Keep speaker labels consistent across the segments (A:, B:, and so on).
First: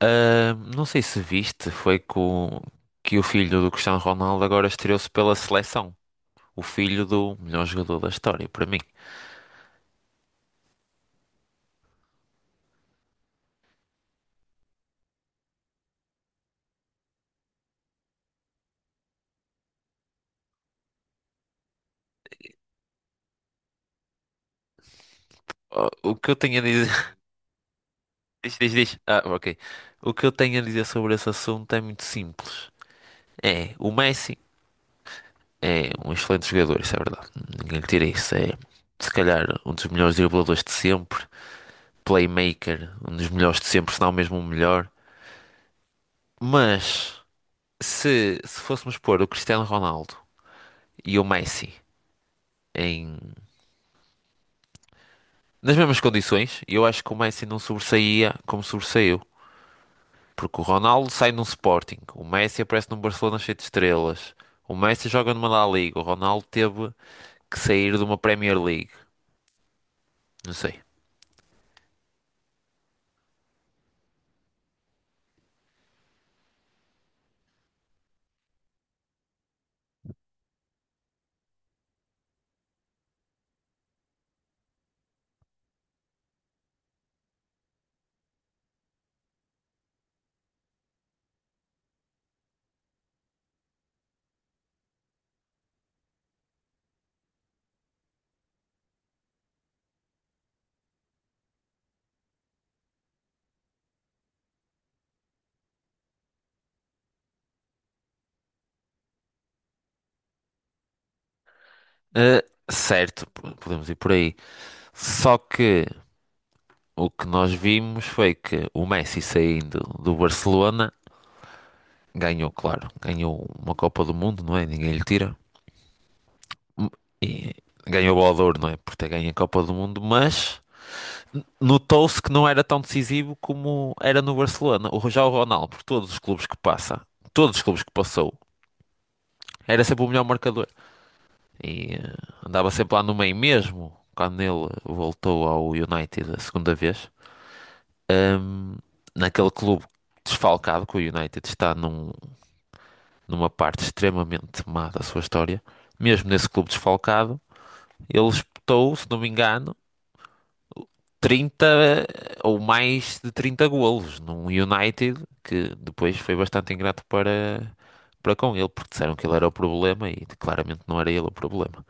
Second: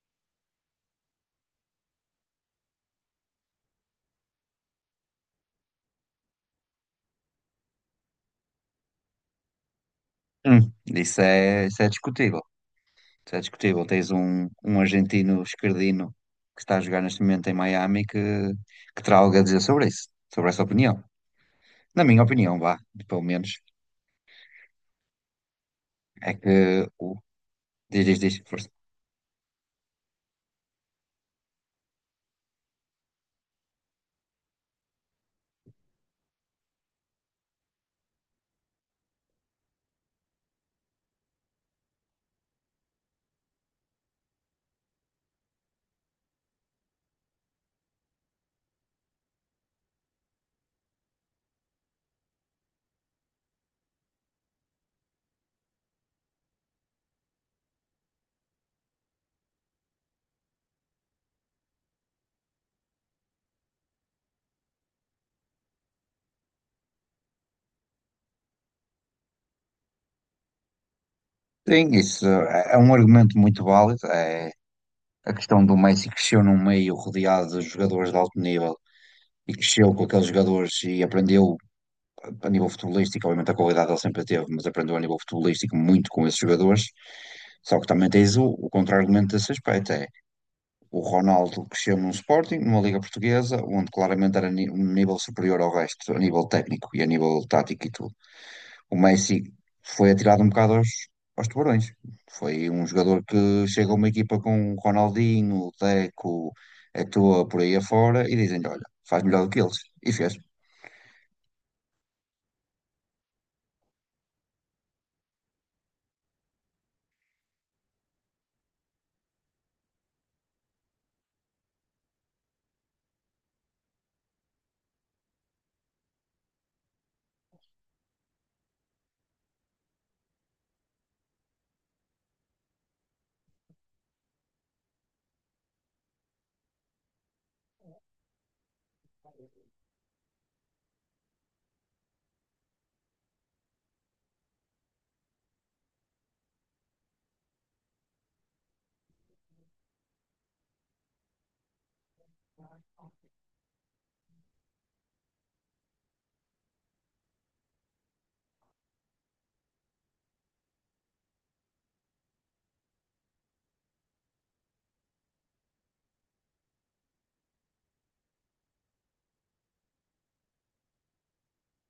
A: Ah, não sei se viste, foi com que o filho do Cristiano Ronaldo agora estreou-se pela seleção. O filho do melhor jogador da história, para mim.
B: Isso é discutível. Isso é discutível. Tens um argentino esquerdino que está a jogar neste momento em Miami que terá algo a dizer sobre isso, sobre essa opinião. Na minha opinião, vá, pelo menos,
A: Ah, o que
B: é
A: eu
B: que
A: tenho a
B: o.
A: dizer.
B: Diz, diz, diz,
A: Diz,
B: força.
A: diz, diz. Ah, ok. O que eu tenho a dizer sobre esse assunto é muito simples. É, o Messi é um excelente jogador, isso é verdade. Ninguém lhe tira isso. É, se calhar, um dos melhores dribladores de sempre. Playmaker, um dos melhores de sempre, se não mesmo o melhor. Mas, se fôssemos pôr o Cristiano Ronaldo e o Messi, em nas mesmas condições, e eu acho que o Messi não sobressaía como sobressaiu. Porque o Ronaldo sai num Sporting, o Messi aparece num Barcelona cheio de estrelas, o Messi joga numa La Liga, o Ronaldo teve que sair de uma Premier League, não sei.
B: Sim, isso é um argumento muito válido. É a questão do Messi que cresceu num meio rodeado de jogadores de alto nível e cresceu com aqueles jogadores e aprendeu a nível futebolístico, obviamente a qualidade ele sempre teve, mas aprendeu a nível futebolístico muito com esses jogadores. Só que também tens o contra-argumento desse aspecto, é o Ronaldo cresceu num Sporting, numa Liga Portuguesa, onde claramente era um nível superior ao resto, a nível técnico e a nível tático e tudo. O Messi foi atirado um bocado aos tubarões. Foi um jogador que chega a uma equipa com o Ronaldinho, o Deco, Eto'o, por aí afora, e dizem-lhe, olha, faz melhor do que eles. E fez.
A: Ah, certo, podemos ir por aí. Só que o que nós vimos foi que o Messi, saindo do Barcelona, ganhou, claro, ganhou uma Copa do Mundo, não é? Ninguém lhe tira. E ganhou o Bola de Ouro, não é? Por ter ganho a Copa do Mundo, mas no Toulouse que não era tão decisivo como era no Barcelona. O Já o Ronaldo, por todos os clubes que passa, todos os clubes que passou, era sempre o melhor marcador. E andava sempre lá no meio mesmo, quando ele voltou ao United a segunda vez. ahm, naquele clube desfalcado que o United está, numa parte extremamente má da sua história. Mesmo nesse clube desfalcado, ele espetou, se não me engano, 30 ou mais de 30 golos num United que depois foi bastante ingrato para, para com ele, porque disseram que ele era o problema e claramente não era ele o problema.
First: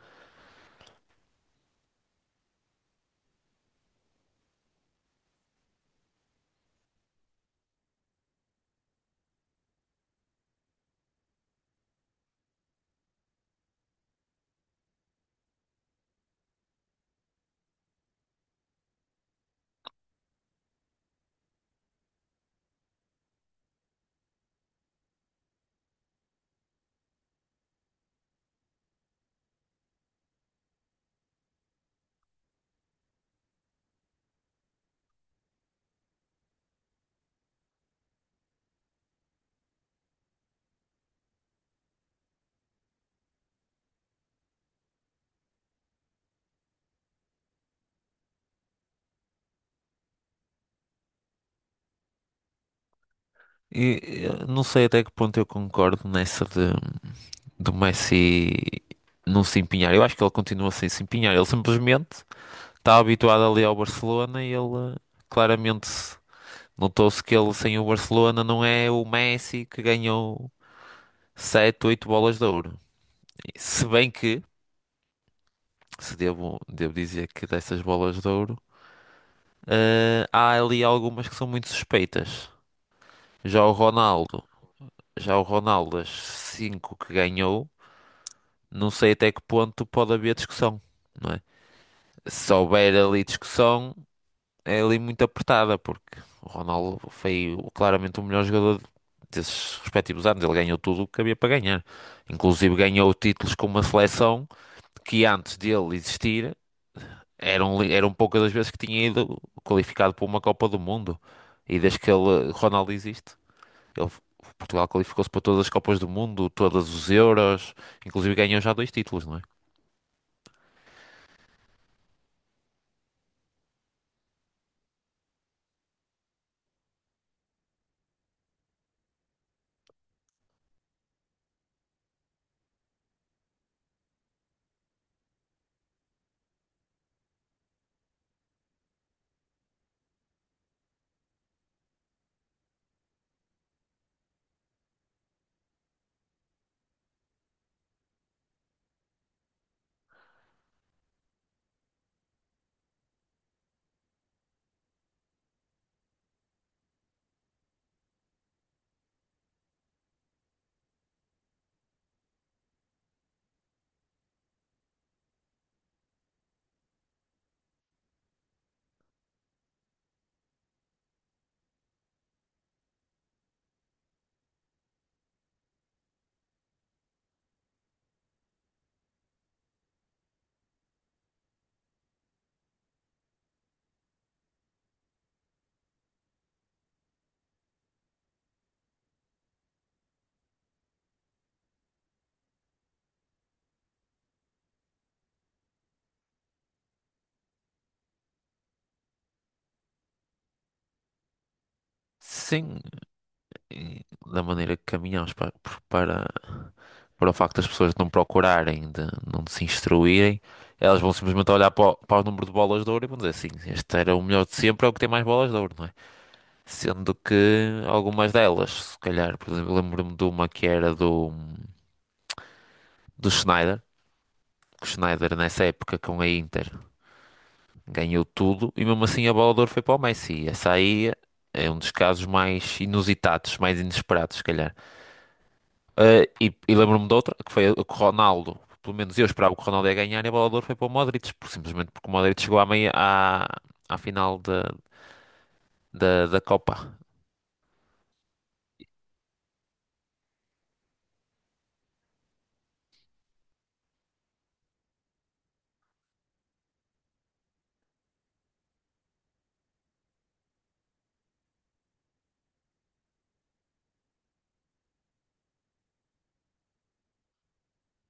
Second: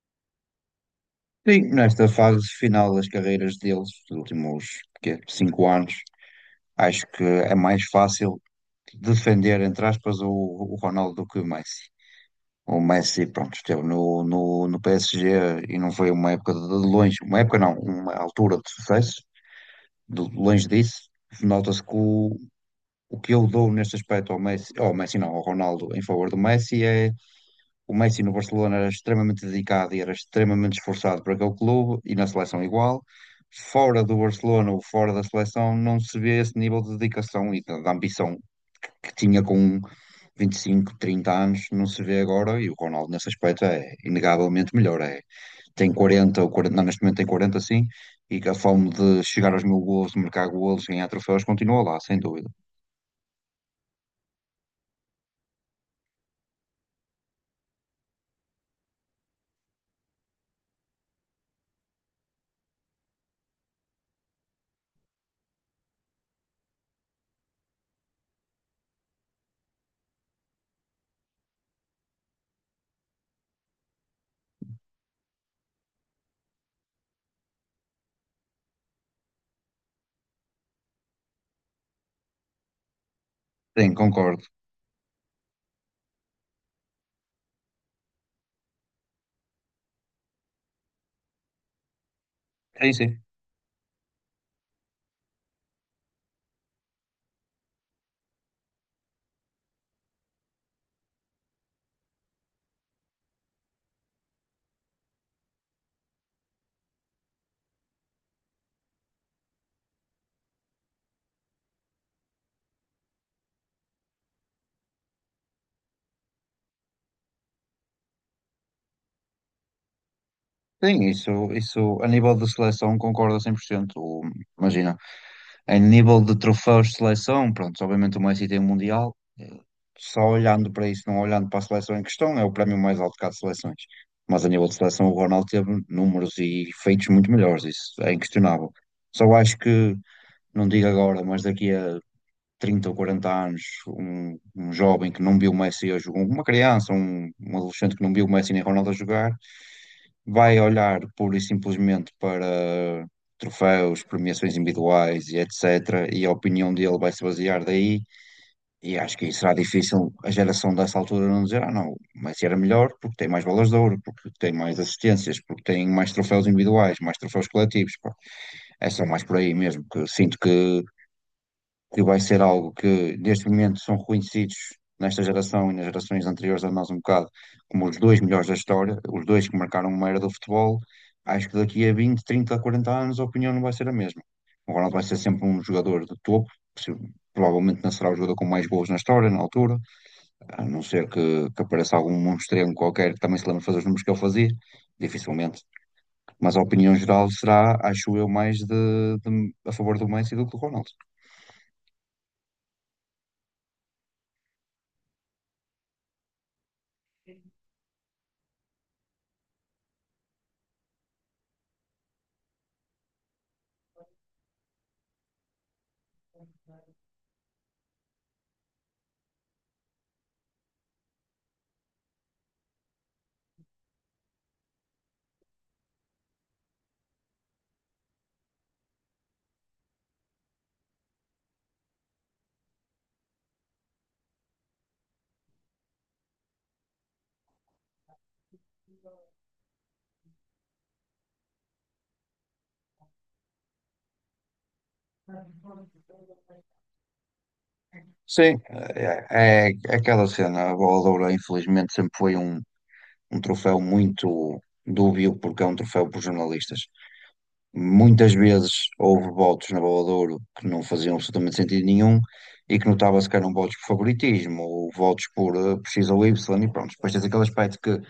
B: Sim, nesta fase final das carreiras deles, dos últimos quê, 5 anos, acho que é mais fácil defender, entre aspas, o Ronaldo do que o Messi. O Messi, pronto, esteve no PSG e não foi uma época de longe, uma época não, uma altura de sucesso, de longe disso. Nota-se que o que eu dou neste aspecto ao Messi não, ao Ronaldo, em favor do Messi é o Messi no Barcelona era extremamente dedicado e era extremamente esforçado para aquele clube e na seleção igual. Fora do Barcelona ou fora da seleção, não se vê esse nível de dedicação e da ambição que tinha com 25, 30 anos, não se vê agora. E o Ronaldo, nesse aspecto, é inegavelmente melhor. É, tem 40 ou 40, não, neste momento tem 40, sim, e que a fome de chegar aos mil golos, de marcar golos, ganhar troféus, continua lá, sem dúvida.
A: E eu não sei até que ponto eu concordo nessa de do Messi não se empenhar. Eu acho que ele continua sem se empenhar. Ele simplesmente está habituado ali ao Barcelona, e ele claramente notou-se que ele sem o Barcelona não é o Messi que ganhou 7 8 bolas de ouro. Se bem que se devo dizer que, dessas bolas de ouro, há ali algumas que são muito suspeitas. Já o
B: Sim, concordo.
A: Ronaldo, já o Ronaldo, das 5 que ganhou, não sei até que ponto pode haver discussão, não é? Se
B: Sim,
A: houver
B: sim.
A: ali discussão, é ali muito apertada, porque o Ronaldo foi claramente o melhor jogador desses respectivos anos. Ele ganhou tudo o que havia para ganhar. Inclusive ganhou títulos com uma seleção que, antes dele existir, eram poucas as vezes que tinha ido qualificado para uma Copa do Mundo. E desde que ele, Ronaldo, existe, ele, Portugal qualificou-se para todas as Copas do Mundo, todos os Euros, inclusive ganhou já dois títulos, não é?
B: Sim, isso a nível de seleção concordo 100%. Imagina, em nível de troféus de seleção, pronto, obviamente o Messi tem o Mundial, só olhando para isso, não olhando para a seleção em questão, é o prémio mais alto que há de seleções. Mas a nível de seleção, o Ronaldo teve números e feitos muito melhores, isso é inquestionável. Só acho que, não digo agora, mas daqui a 30 ou 40 anos, um jovem que não viu o Messi a jogar, uma criança, um adolescente que não viu o Messi nem Ronaldo a jogar vai olhar pura e simplesmente para troféus, premiações individuais e etc. E a opinião dele vai se basear daí. E acho que será difícil a geração dessa altura não dizer, ah, não, o Messi era melhor porque tem mais bolas de ouro, porque tem mais assistências, porque tem mais troféus individuais, mais troféus coletivos. Pá. É só mais por aí mesmo, que eu sinto que vai ser algo que neste momento são reconhecidos nesta geração e nas gerações anteriores a nós um bocado como os dois melhores da história, os dois que marcaram uma era do futebol, acho que daqui a 20, 30, 40 anos a opinião não vai ser a mesma. O Ronaldo vai ser sempre um jogador de topo, possi- provavelmente não será o jogador com mais gols na história, na altura, a não ser que apareça algum monstrengo qualquer que também se lembre de fazer os números que ele fazia, dificilmente. Mas a opinião geral será, acho eu, mais de, a favor do Messi do que do Ronaldo.
A: Sim, e da maneira que caminhamos para, para o facto das pessoas não procurarem, de não se instruírem, elas vão simplesmente olhar para o número de bolas de ouro e vão dizer assim: este era o melhor de sempre, é o que tem mais bolas de ouro, não é? Sendo que algumas delas, se calhar, por exemplo, lembro-me de uma que era do Schneider, que o Schneider, nessa época, com a Inter, ganhou tudo e mesmo assim a bola de ouro foi para o Messi. E essa aí é um dos casos mais inusitados, mais inesperados, se calhar. E lembro-me de outra, que foi a que o Ronaldo, pelo menos eu, esperava que o Ronaldo ia ganhar, e a bola de ouro foi para o Modric, simplesmente porque o Modric chegou à meia, à final da Copa.
B: Sim, é aquela cena. A bola de ouro, infelizmente, sempre foi um troféu muito dúbio, porque é um troféu por jornalistas. Muitas vezes houve votos na bola de ouro que não faziam absolutamente sentido nenhum e que notava-se que eram votos por favoritismo ou votos por X ou Y. E pronto, depois tens aquele aspecto que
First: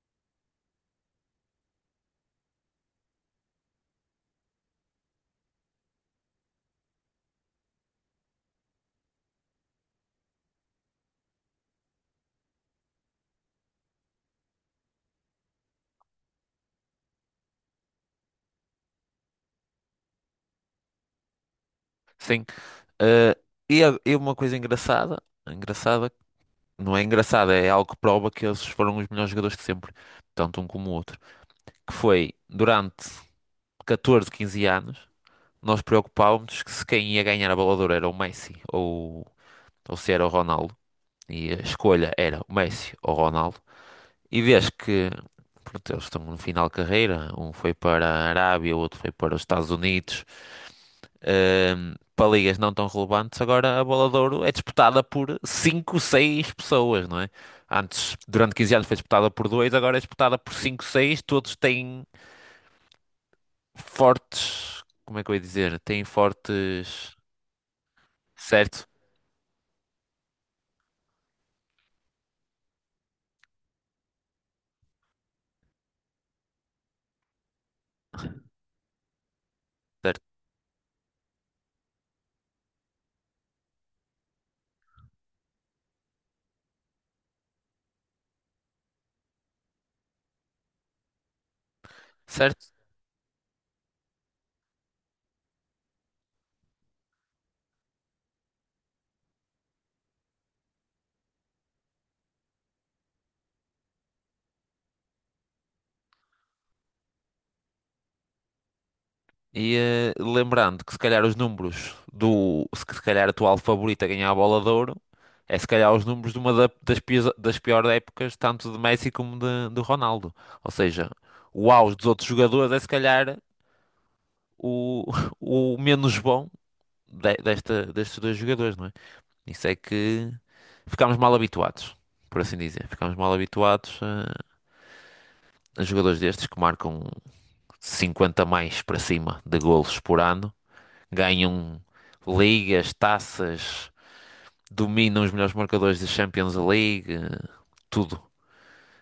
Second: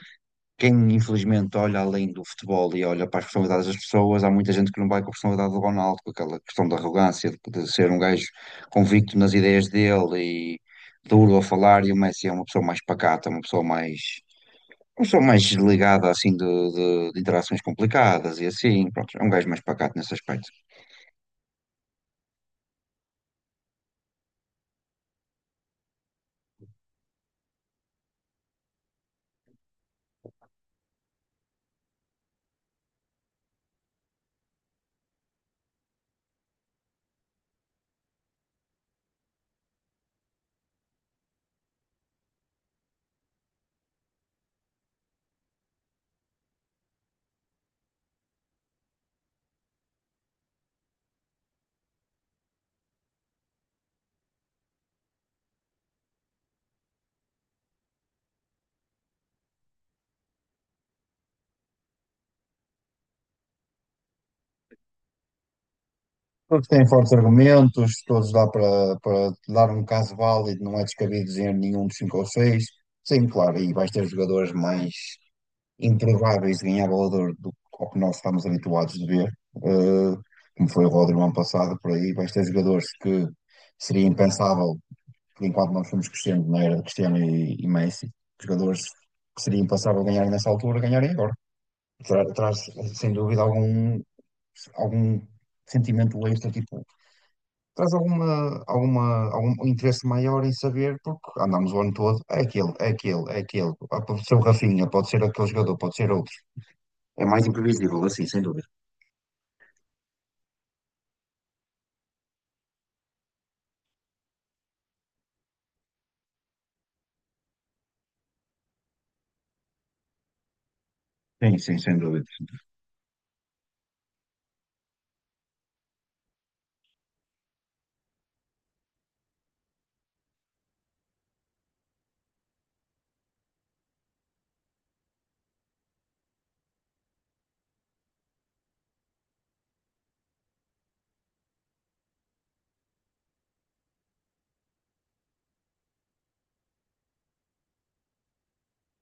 B: quem infelizmente olha além do futebol e olha para as personalidades das pessoas, há muita gente que não vai com a personalidade do Ronaldo, com aquela questão da arrogância, de ser um gajo convicto nas ideias dele e duro a falar, e o Messi é uma pessoa mais pacata, uma pessoa mais desligada assim de interações complicadas e assim, pronto, é um gajo mais pacato nesse aspecto.
A: Sim. Eh, e uma coisa engraçada, engraçada, não é engraçada, é algo que prova que eles foram os melhores jogadores de sempre, tanto um como o outro. Que foi durante 14, 15 anos, nós preocupávamos que se quem ia ganhar a bola de Ouro era o Messi ou, se era o Ronaldo. E a escolha era o Messi ou o Ronaldo. E vês que, pronto, eles estão no final de carreira, um foi para a Arábia, o outro foi para os Estados Unidos, para ligas não tão relevantes. Agora a bola de Ouro é disputada por 5, 6 pessoas, não é? Antes, durante 15 anos, foi disputada por dois, agora é disputada por 5, seis. Todos têm fortes, como é que eu ia dizer? Têm
B: Todos têm fortes
A: fortes,
B: argumentos, todos dá
A: certo,
B: para, dar um caso válido, não é descabido dizer nenhum dos cinco ou seis. Sim, claro, e vais ter jogadores mais improváveis de ganhar Bola de Ouro do ao que nós estamos habituados de ver,
A: certo,
B: como foi o Rodri no ano passado, por aí, vais ter jogadores que seria impensável, por enquanto nós fomos crescendo na era de Cristiano e Messi, jogadores que seria impensável ganhar nessa altura, ganharem agora. Traz,
A: certo.
B: sem dúvida, algum sentimento extra, tipo, traz algum interesse maior em saber, porque andamos o ano todo, é aquele, ah, pode ser o Rafinha, pode ser aquele jogador, pode ser outro. É mais imprevisível, assim, sem dúvida.
A: E lembrando que, se calhar, os números do, se calhar a tua favorita a ganhar a bola de ouro, é se calhar os números de uma das piores épocas, tanto de Messi como do Ronaldo. Ou seja,
B: Sim,
A: o
B: sim,
A: auge
B: sem
A: dos
B: dúvida.
A: outros jogadores é se calhar o, o menos bom destes dois jogadores, não é? Isso é que ficámos mal habituados, por assim dizer. Ficámos mal habituados. Jogadores destes que marcam 50 mais para cima de golos por ano, ganham ligas, taças, dominam os melhores marcadores da Champions League, tudo.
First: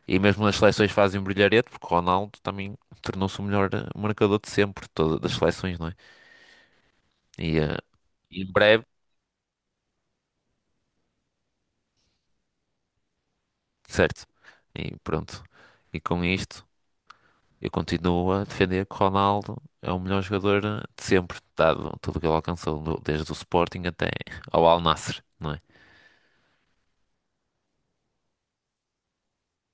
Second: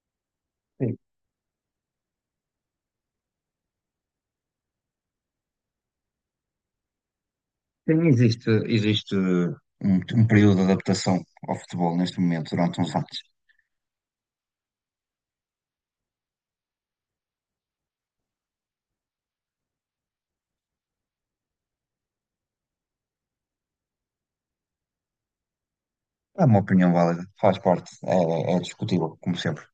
A: E mesmo nas seleções
B: Sim.
A: fazem brilharete, porque o Ronaldo também tornou-se o melhor marcador de sempre, de todas as seleções, não é? E
B: Sim, existe,
A: em breve,
B: existe um período de adaptação ao futebol neste momento, durante uns anos.
A: certo. E pronto. E com isto, eu continuo a defender que Ronaldo é o melhor jogador de sempre, dado tudo o que ele alcançou, desde o Sporting até ao Al Nassr, não é?
B: É uma opinião válida, faz parte, é discutível, como sempre.